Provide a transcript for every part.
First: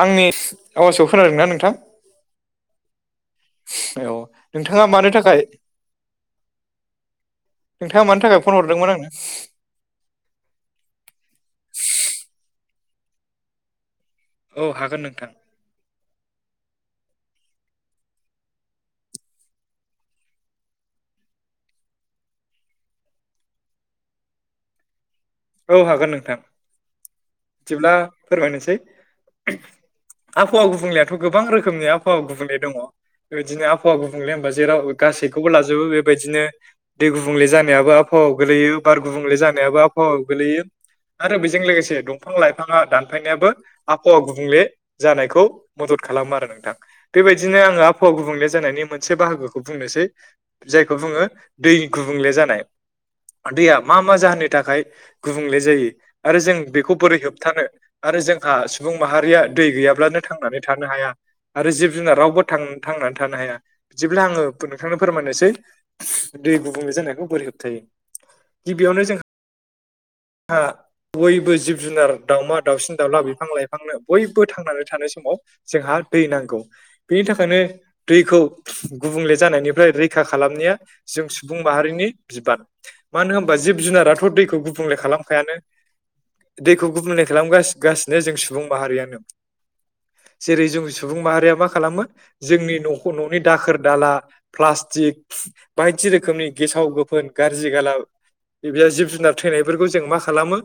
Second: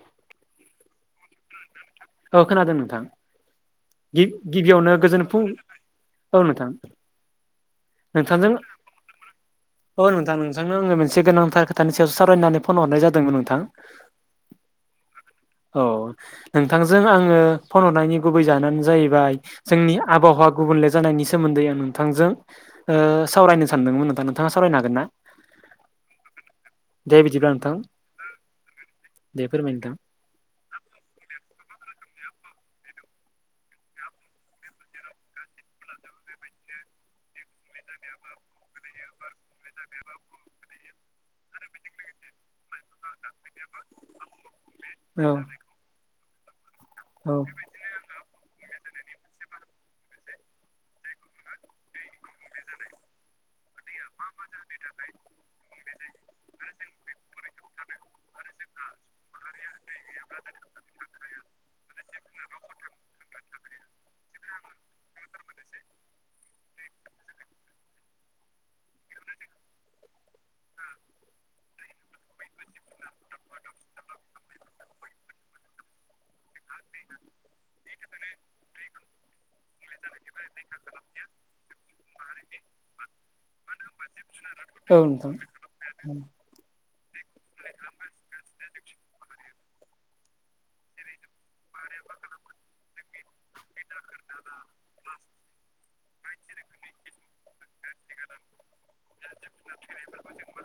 आंनि आवासौ औ खोनादों नोंथां। औ नोंथाङा गिबियावनो मानो गोजोन थाखाय फुं औ नोंथां नोंथाङा मानो थाखाय नोंथांजों फन हरदोंमोन आंनो? औ नोंथां नोंथांनो आङो मोनसे गोनांथार खोथानि सायावसो सावरायनो होननानै फन हरनाय जादोंमोन नोंथां। औ हागोन नोंथां। अ नोंथांजों आङो फन हरनायनि गुबै जाहोनानो जाहैबाय जोंनि आबहावा गुबुन ले जानायनि सोमोन्दै आं नोंथांजों ओ सावरायनो सानदोंमोन नोंथा नोंथाङा सावरायनो हागोन ना? औ हागोन नोंथां दे नोंथां बिदिब्ला फोरमायनोसै। दे फोरमाय नोंथां आबहावा गुबुंलायाथ' गोबां रोखोमनि आहावा गुबुंले दङ' बेबिदिनो आबहावा गुबुंले होनबा जेराव गासैखौबो लाजोबो बेबायदिनो दै गुबुंले जानायाबो आबहावा औ गोलैयो बार गुबुंलै जानायाबो आब हावायाव गोलैयो आरो बेजों लोगोसे दंफां-लाइफाङा दानफायनायाबो आबहावा गुबुंले औ जानायखौ मदद खालामो आरो नोंथां औ बेबायदिनो आङो आबहावा गुबुंले जानायनि मोन मोनसे बाहागोखौ बुंनोसै जायखौ बुङो दै गुबुंले जानाय। दैया मा मा जाहोननि थाखाय गुबुंले जायो आरो जों बेखौ बोरै होबथानो आरो जों हा सुबुं माहारिया दै गैयाब्लानो थांनानै थानो हाया आरो जिब जुनार रावबो थां थांनानै थानो हाया हाया बिदिब्ला आङो नोंथांनो फोरमायनोसै दै गुबुंल जानाय खौ बोरै होबथायो गिबियावनो जों हा बयबो जिब-जुनार दावउमा, दावसिन-दाउला बिफां-लाइफांनो बयबो थांनानै थानाय समाव जोंहा दै नांगौ बेनि थाखायनो दैखौ गुबुंले जानायनिफ्राय रैखा खालामनाया जों सुबुं माहारिनि बिबान‌ मानो होमबा जिब-जुनाराथ' दैखौ गुबुंले औ खालाम नोंथां खायानो दैखौ गुबुंले खालमगास गासिनो जों सुबुं माहारियानो। जेरै जों सुबुं माहारिया मा खालामो जोंनि न'ख न'नि दाखोर दाला प्लास्टिक बायदि रोखोमनि गेसाव गोफोन गारजि-गाला [unintelligible] जिब-जुनार थैनायफोरखौ जों मा खालामो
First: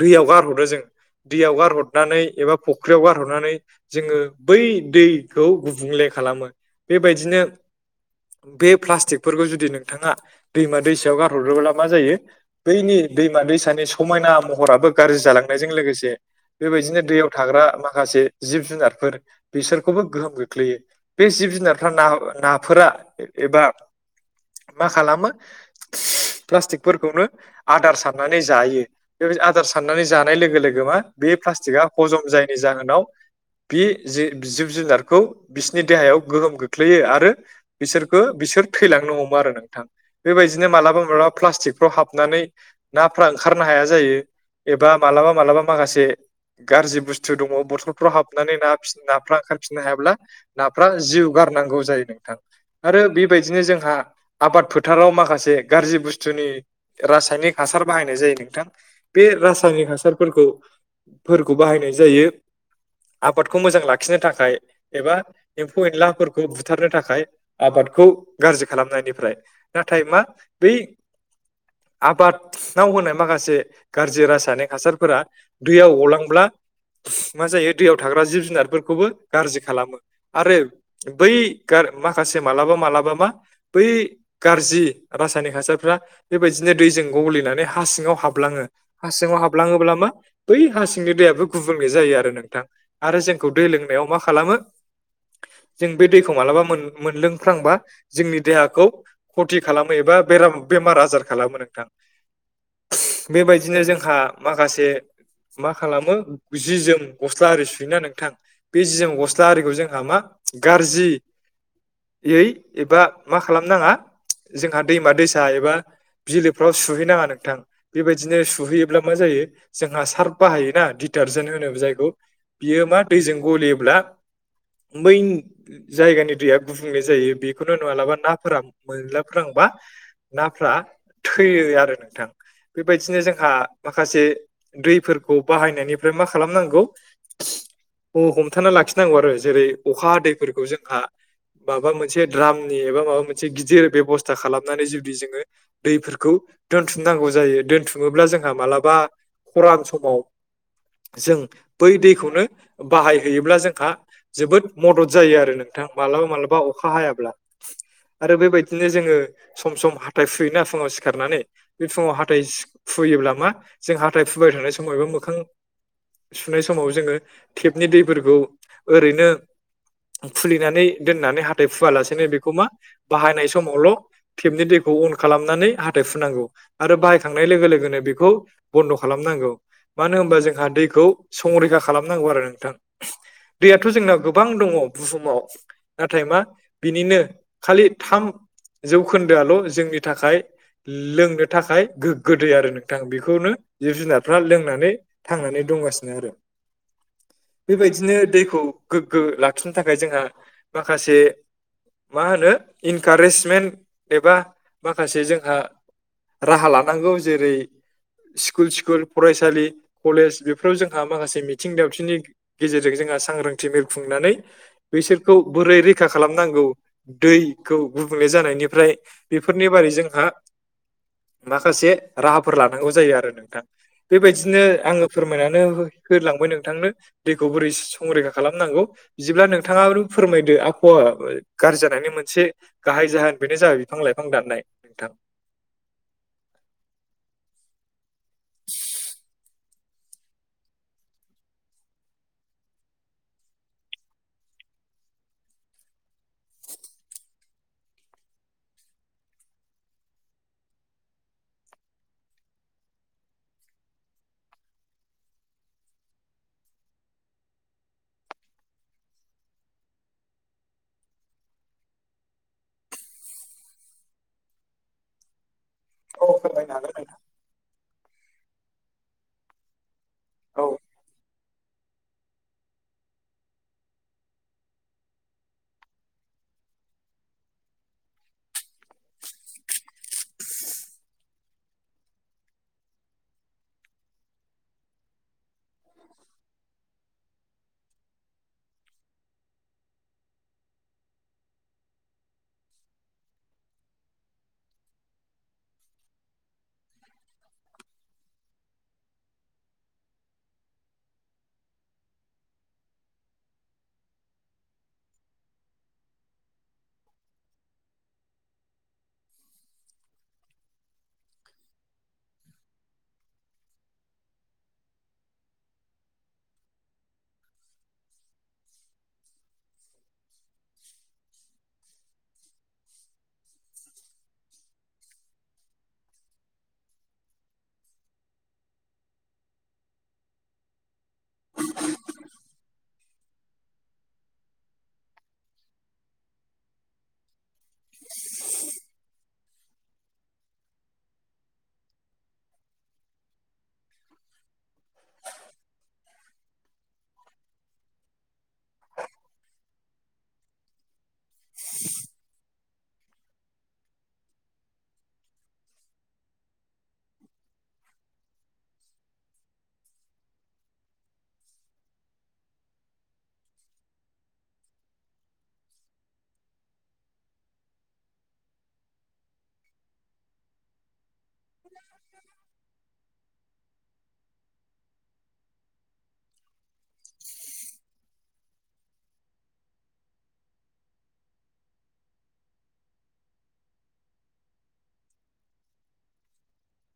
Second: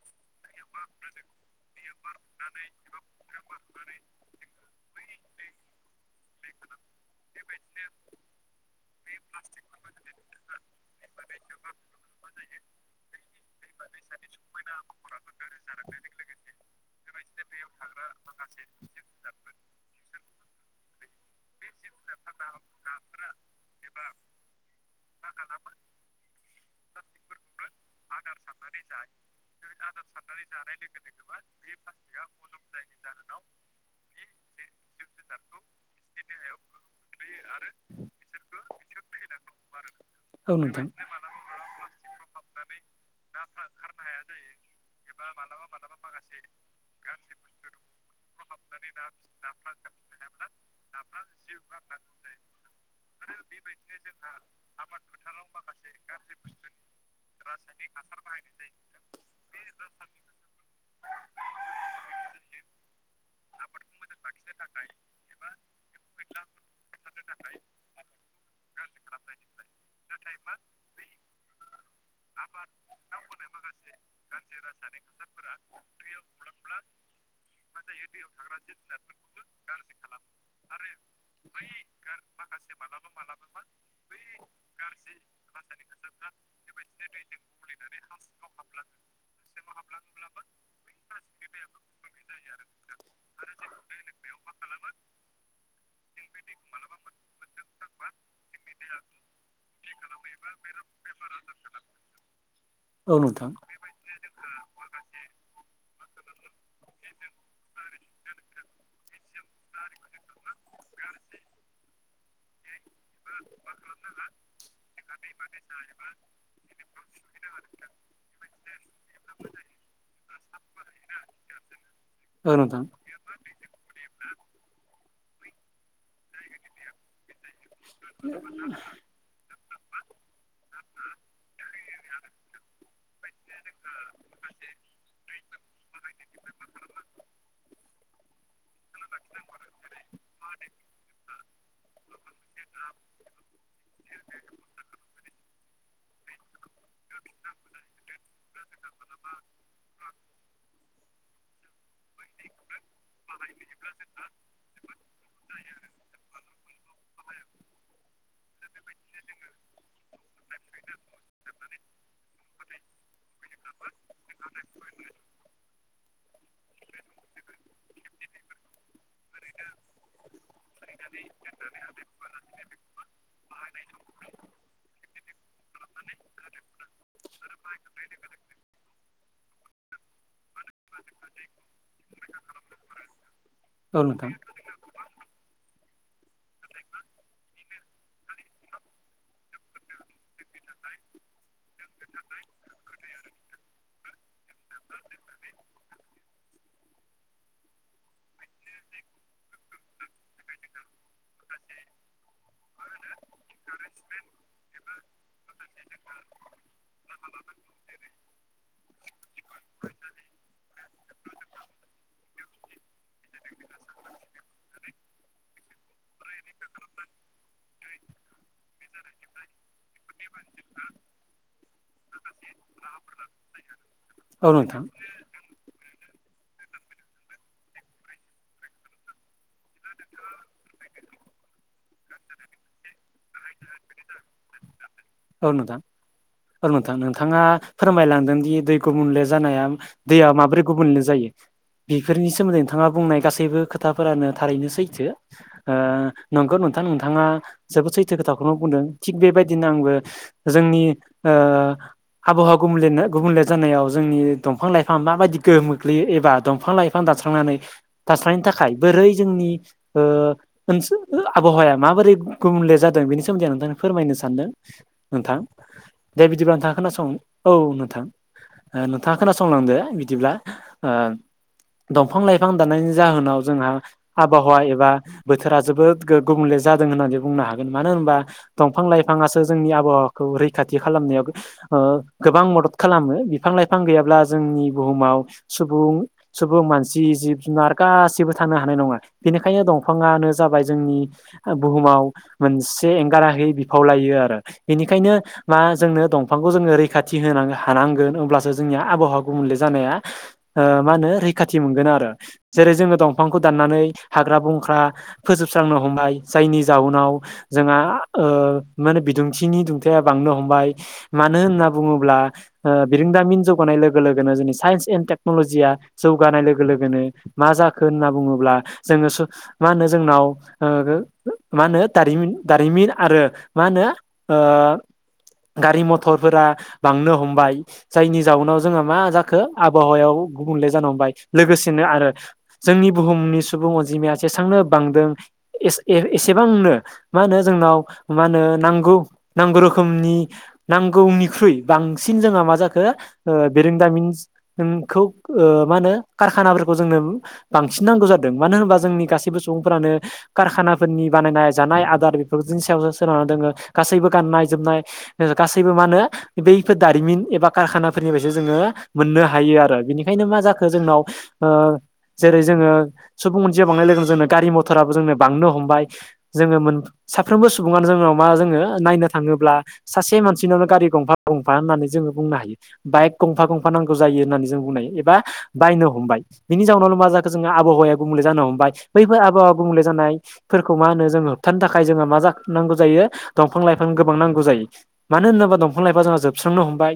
दैयाव गारहरदो जों। दैयाव गारहदनानै एबा फुख्रियाव गारहरनानै जोङो बै खौ गुबुंले खालामो बेबायदिनो बे प्लास्टिकफोरखौ जुदि नोंथाङा दैमा दैसायाव गारहरोब्ला मा जायो दैनि-दैमा दैसानि समायना महराबो गाज्रि जालांनायजों लोगोसे बेबायदिनो दैयाव था बा माखासे जिब-जारफोर बिसोर खौबो गोहोम खोख्लैयो बे जिब-जुनारफ्रा ना नाफोरा एबा मा खालामो प्लास्टिकफोरखौनो आदार साननानै जायो बे आदार साननानै जानाय लोगो लोगो मा बे प्लास्टिकआ हजम जायनि जाहोनाव बि जे जिब -जुनारखौ बिसोनि देहायाव गोहोम खोख्लैयो आरो बिसोरखो बिसोर थैलांनो हमा ओ नोंथां औ बेबायदिनो‌ नोंथां मालाबा मालाबा प्लासटिकफ्राव हाब नानै नाफोरा ओंखारनो हाया जायो एबा मालाबा मालाबा माखासे गाज्रि बु स्थु दङ' बथलफ्राव हाबनानै नाफिस ना फ्रा ओंखारफिननो हायाब्ला नाफ्रा जिउ गारनांगौ जायो नोंथां आरो बेबायदिनो जोंहा आबाद फोथाराव माखासे गारजि बुस्थुनि रासायनिक हासार बाहायनाय जायो नोंथां। बे रासायनिक हासारफोरखौ फोरखौ बाहायनाय जायो आबादखौ मोजां लाख खिनो थाखाय एबा एम्फौ एनलाफोरखौ बुथारनो थाखाय आबादखौ गारजि खालामनाय निफ्राय नाथाय मा बै आबादाव होनाय माखासे गाज्रि रासायनिक हासारफोरा दैयाव गलांब्ला मा जायो दैयाव थाग्रा जिब जुनारबो खौबो गारजि खालामो आरो बै गार माखासे मालाबा मालाबा मा बै गारजि रासायनिक हासारफ्रा बेबायदिनो दैजों ग'लिनानै हा सिङाव हाबलाङो हा सिङाव हाबलाङोब्ला मा बै हासिंनि दैया बो गुबुंल जायो आरो नोंथां आरो जोंखौ दै लोंनायाव मा खालामो जों बै दैखौ मालाबा मोन मोनलोंख्रांबा जोंनि देहाखौ खथि खालामो एबा बे बेमार आजार खालामनो नोंथां औ नोंथां बेबायदिनो जोंहा माखासे मा खालामो जि जोम गस्ला आरि ना नोंथां बे जि जोम गस्ला आरिखौ जोंहा मा गाज्रि यै एबा मा खालामनाङा जोंहा दैमा दैसा एबा बिलोफ्राव सुहैनाङा नोंथां बेबायदिनो सुहैयोब्ला मा जायो जोंहा सार्फ बाहायोना दिटार जोन होनो जायखौ औ बियो नोंथां मा दैजों गलियोब्ला बै जायगानि दैया गुबुंले जायो बे बेखौनो नुङालाबा नाफोरा मोनजा फोलांबा नाफोरा थैयो आरो नोंथां बेबायदिनो जोंहा माखासे दैफोरखौ बाहायनायनिफ्राय मा मा खालामनांगौ ह हमथाना लाखिनांगौ आरो जेरै अखा दैफोरखौ जोंहा माबा मोनसे द्राम एबा माबा मोनसे गिदिर बेबस्था खालामनानै जुदि जोङो दैफोरखौ दोनथुमनांगौ जायो दोनथुमोब्ला जोंहा मालाबा खरान समाव जों बै दैखौनो बाहायहैयोब्ला जोंहा जोबोद मदद जायो आरो नोंथां मालाबा मालाबा अखा हायाब्ला आरो बेबायदिनो जोङो सम सम हाथाय फुयोना फुङाव सिखारनानै बे फुङाव हाथाथाय फुयोब्ला मा जों हाथाय फुबाय थानाय समावबो मोखां सुनाय समाव जोङो टेपनि दैफोरखौ ओरैनो खुलिनानै दोननानै हाथाय फुवालासेनो बेखौ मा बाहायनाय समावल तेबनि दैखौ उन नानै हाथथाय फुनांगौ आरो बाहायखांनाय लोगो लोगोनो बेखौ बन्द खालामनांगौ मानो होनबा जोंहा दैखौ संरैखा खालामनांगौ आरो नोंथां दैयाथ औ जोंना नोंथां गोबां दङ बुहुमाव नाथाय मा बिनिनो खालि थाम जौखोन्दोआल जोंनि थाखाय लोंनो थाखाय गोग्गो दैै आरो नोंथां बेखौनो जिब जुनार फ्रा लोंनानै थांनानै दंगासिनो आरो बेबायदिनो दैखौ गोग्गो लाखिनो थाखाय जोंहा माखासे मा होनो इनकारेजमेन्ट एबा माखासे जों राहा लानांगौ जेरै स्कुल स्कुल फरायसालि कलेज बेफोराव जोंहा माखासे मिथिं दावथिंनि गेजेरजों जों जोंहा सांग्रांथि मेल खुंनानै बैसोरखौ बोरै खालामनांगौ दैखौ गुबुंले जानायनिफ्राय बेफोरनि बारै जोंहा [inaudible] माखासे राहाफोर लानांगौ जायो आरो नोंथां औ बेबायदिनो नोंथां आङो फोरमायनानै होलांबाय नोंथांनो दैखौ बोरै संरैखा खालामनांगौ बिदिब्ला नोंथाङाबो फोरमायदो आबहावा अआ गाज्रि जानायनि मोनसे गाहाय जाहोन बेनो जाबाय बिफां लाइफां दाननाय नोंथां औ नोंथां औ नोंथां नोंथाङा फोरमायलांदों दि दैखौ गुबुंले जानाया दैया माब्रै गुबुनले जायो बेफोरनि सोमोन्दै नोंथाङा बुंनाय गासैबो खोथाफोरानो थारैनो सैथो ओ नंगौ न थां नोंथाङा जोबोर से खोथाखौनो बुंदों थिग बेबायदिनो आंबो जोंनि हबहावा गुब गुबुंले जानायाव जोंनि दंफां लाइफां माबायदि गोहोम गोग्लैयो एबा दफां लाइफां द थाखाय बोरै जोंनि आबहावा माबोरै गुबुनलेे जादों बेनि सोमोन्दै आं नोंथांनो फोरमायनो सानदों नोंथां दे औ बिदिब्ला फोरमायनो नोंथाङा हागोन खोनासं नोंथां औ नोंथां नोंथाङा खोनासंलांदो बिदिब्ला औ ओ दंफां लाइफां दानायनि जाहोनाव जोंहा आबहावा एबा बोथोरा जोबोद गुबुंले जादों होननानै बुंनो हागोन मानो होनबा दंफां लाइफाङासो जोंनि आबहावाखौ रैखाथि खालामनायाव ओ गोबां म दद खालामो बिफां लाइफां गैयाब्ला जोंनि बुहुमाव सुबुं सुबुं मानसि जिब जुना र गासिबो थानो हानाय नङा बेनिखायनो दंफाङानो जाबाय जोंनि ओ बुहुमाव मोनसे एंगार हायै बिफाव लायो आरो बेनिखायनो मा जोंनो दंफांखौ जोङो रैखाथि होनांग हानांगोन हब्लासो जोंनि आबहावा गुबले जानाया ओ मा होनो रैखाथि मोनगोन आरो। जेरै जोङो दंफांखौ दाननानै हाग्रा बंख्रा फोजोबस्रांनो हमबाय जायनि जाउनाव जोंहा ओ माने बिदुंथिनि दुंथाया बांनो हमबाय मानो होनना बुङोब्ला ओ बिरोंदामिन जौगानाय लोगो लोगोनो जोंनि साइन्स एन्ड टेक्न'लजिया जौगानाय लोगो लोगोनो मा जाखो होनना बुङोब्ला जोङो मा होनो जोंनाव ओ मा होनो दारिमिन दारिमिन आरो मा होनो ओ गारि मथरफोरा बांनो हमबाय जायनि जाउनाव जोंहा मा जाखो आबहावायाव गुबले जानो हबाय लोगोसेनो आरो जोंनि बुहुमनि सुबुं अनजिमाया जेसेबांनो बांदों ए-ए- एसेबांनो मा होनो जोंनाव मा होनो नांगौ नांगौ रोखोमनि नांगौनिख्रुइ बांसिन जोंहा मा जाखो ओ बेरोंदामिन नोंखौ ओ मा होनो कारखानाफोरखौ जोंनो बांसिन नांगौ जादों मानो होनोबा जोंनि गासैबो सिबो सुबुंफोरानो कारखानाफोरनि बानायनाय जानाय आदार बेफोरखौ नि सायाव सोनारना दोङो गासैबो गाननाय जोमनाय ओ गासैबो मा होनो बैफोर दारिमिन एबा कारखानाफोरनिफ्रायसो जोङो मोननो हायो आरो बेनिखायनो मा जाखो जोंनाव ओ जेरै जोङो सुबुं अनजिया बांनाय लोगोनो जोंनो गारि मथराबो जोंनो बांनो हमबाय जोङो मोन साफ्रोमबो सुबुङानो जोंनाव मा जोङो नायनो थाङोब्ला सासे मानसिनावनो गारि गंफा गंफा होननानै जोङो बुंनो हायो बाइक गंफा गंफा नांगौ जायो होननानै जों बुंनो हायो बा बायनो हमबाय बिनि जाउनावल' मा जाखो जोङो आबहावाया गुबुंले जानो हमबाय बैफोर आबावा गुबुंले जानाय नाय फोरखौ मा होनो जों होबथानो थाखाय जों मा नांगौ जायो दफां लाइफां गोबां नांगौ जायो मानो होनोबा दंफां लाइफां जा फोजोबस्रांनो हमबाय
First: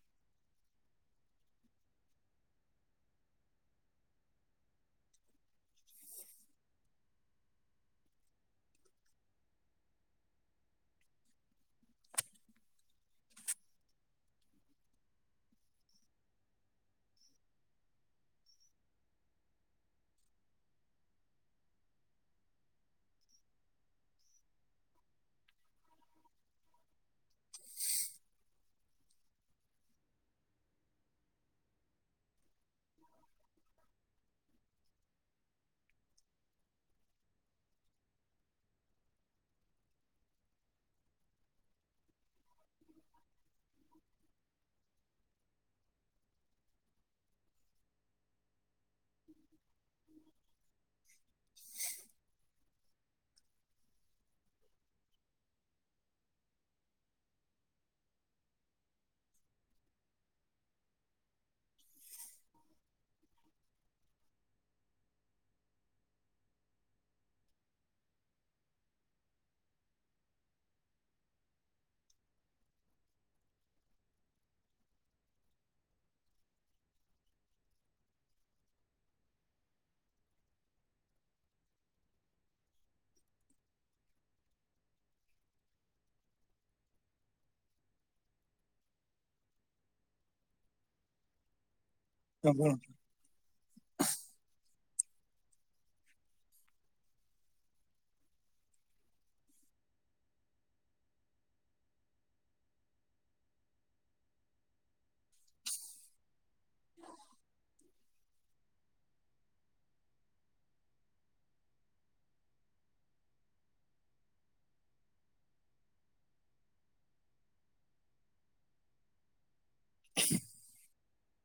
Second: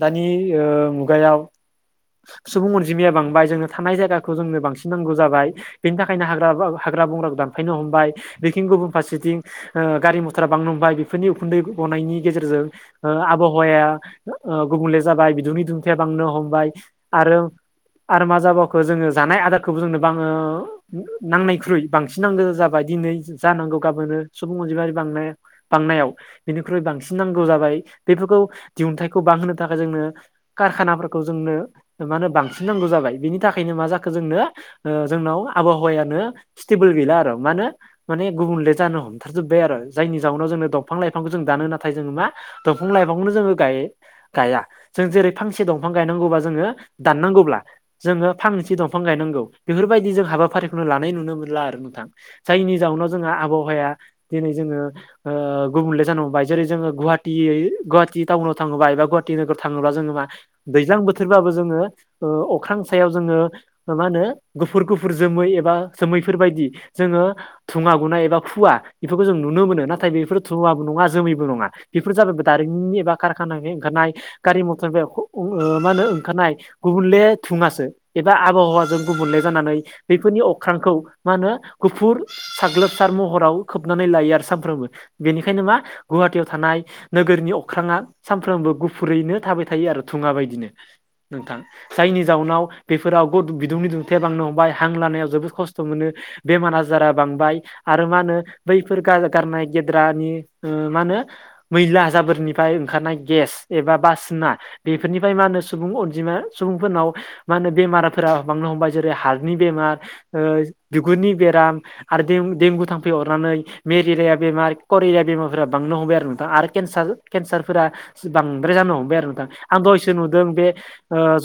दानि ओ मुगायाव सुबुं अनजिमाया बांबाय जोंनो थानाय जायगाखौ जोंनो बांसिन नांगौ जाबाय बेनि थाखायनो हाग्रामाबो हाग हाग्रा बंग्राखौ दानफायनो हमबाय बेखिं गुबुन फारसेथिं ओ गारि मथरा बांनोहमबाय बेफोरनि उखुन्दै गनायनि गेजेरजों ओ आब आबहावाया ओ गुबुंले जाबाय बिदुंनि दुंथाया बांनो हमबाय आरो आरो मा जाबावखो जोङो जानाय आदारखौबो जोंनो बां नांनायख्रुइ बांसिन नां जाबाय दिनै जानांगौ गाबोनो सुबुं अनजिमारि बांनाय बांनायाव बेनिख्रुइ बांसिन नांगौ जाबाय बेफोर खौ दिहुनथाइखौ बां होनोनो थाखाय जोंनो कारखानाफोरखौ जोंनो मा होनो बांसिन नांगौ जाबाय। बेनि थाखायनो मा जाखो जोंनो ओ जोंनाव आबहावायानो स्टेबोल गैला आरो मानो माने गुबुनले जानो हमथारजोब्बाय आरो जायनि जाउनाव जोंनो दंफां लाइफांखौ जों दानो नाथाय जोङो मा दंफां लाइफां फांखौनो जोङो गाय-गाया जों जेरै फांसे दंफां गायनांगौबा जोङो दाननांगौब्ला जोङो फांनैसे दंफां गायनांगौ बेफोर बायदि जों हाबाफारिखौनो लानाय नुनो मोनला आरो नोंथां जायनि जाउनाव जोंहा आबहावाया दिनै जोङो ओ गुबुंले जानो हबाय जेरै जोङो गुवाहाटियै गुवाहाटि टाउनाव थाङोबा एबा गुवाहाटि नोगाव थोङोबा जोङो मा दैज्लां थोरबाबो जोङो ओ अख्रां सायाव जोङो ओ मा होनो गुफुर गुफुर जोमै एबा सोमैफोर बायदि जोङो थुङा गुनाय एबा खुवा बेफोरखौ जों नुनो मोनो नाथाय बेफोर थुवाबो नङा जोमैबो नङा बेफोर जाबाय दार मिन बा कारखानानि ओंखारनाय गारि मथरनि अ ओ मा होनो ओंखारनाय गुबेंले थुंवा सो एबा आबहावाजों गुनले जानानै बेफोरनि अख्रांखौ मा होनो गुफुर साग्लोबसार महराव खोबनानै लायो आरो सामफ्रोमबो बेनिखायनो मा गुवाटियाव थानाय नो गोरनि अख्राङा सामफ्रोमबो गुफुरैनो थाबाय थायो आरो थुङा बायदिनो नोंथां जायनि जाउनाव नंगौ बेफोराव बदु-बिदुंनि दुंथाया बांनो हमबाय हां लानायाव जोबोद खस्थ' मोनो बेमार आ जारा बांबाय आरो मा होनो बैफोर गा- गारनाय गेद्रानि ओ मा होनो मै ला जाबोरनिफ्राय ओंखारनाय गेस एबा बासिना बेफोरनिफ्राय मा होनो सुबुं अनजिमा सुबुंफो रनाव मा होनो बेमाराफोरा बांनो हमबाय जेरै हार्टनि बेमार ओ बिगुरनि बेराम आरो देंगु थाम्फै अरनानै मेलेरिया बेमार करेरिया बेमारफोरा बांनो हमबाय आरो नोंथां आरो के नसार केनसारफोर बांद्राय जानो हमबाय आरो नोंथां आं दहायसो नुदों बे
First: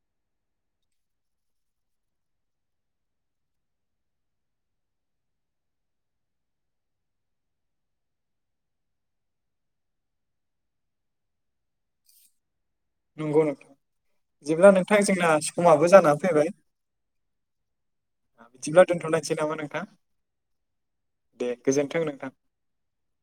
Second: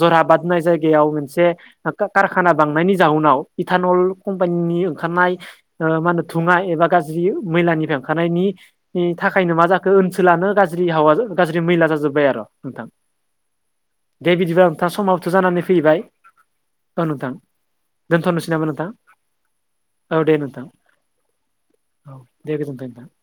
जराबाद होननाय जायगायाव मोनसे कारखाना बांनायनि जाहनाव इटानल कम्पानिनि ओंखारनाय ओ मा होनो धुङा एबा गाज्रि मैलानि बेंखनायनि थाखायनो मा जाखो ओनसोला नो गाज्रि हावा गाज्रि मैला जाजोब्बाय आरो नोंथां नंगौ नोंथां दे बिदिबा बिदिब्ला नोंथां समावथ जोंना जानानै समाबो फैबाय जानानै फैबाय औ नोंथां दोनथनोसै नामा बिदिब्ला नोंथां दोनथ'लायनोसै नामा नोंथां औ दे नोंथां दे गोजोन्थों औ नोंथां दे गोजोनथों नोंथां [inaudible]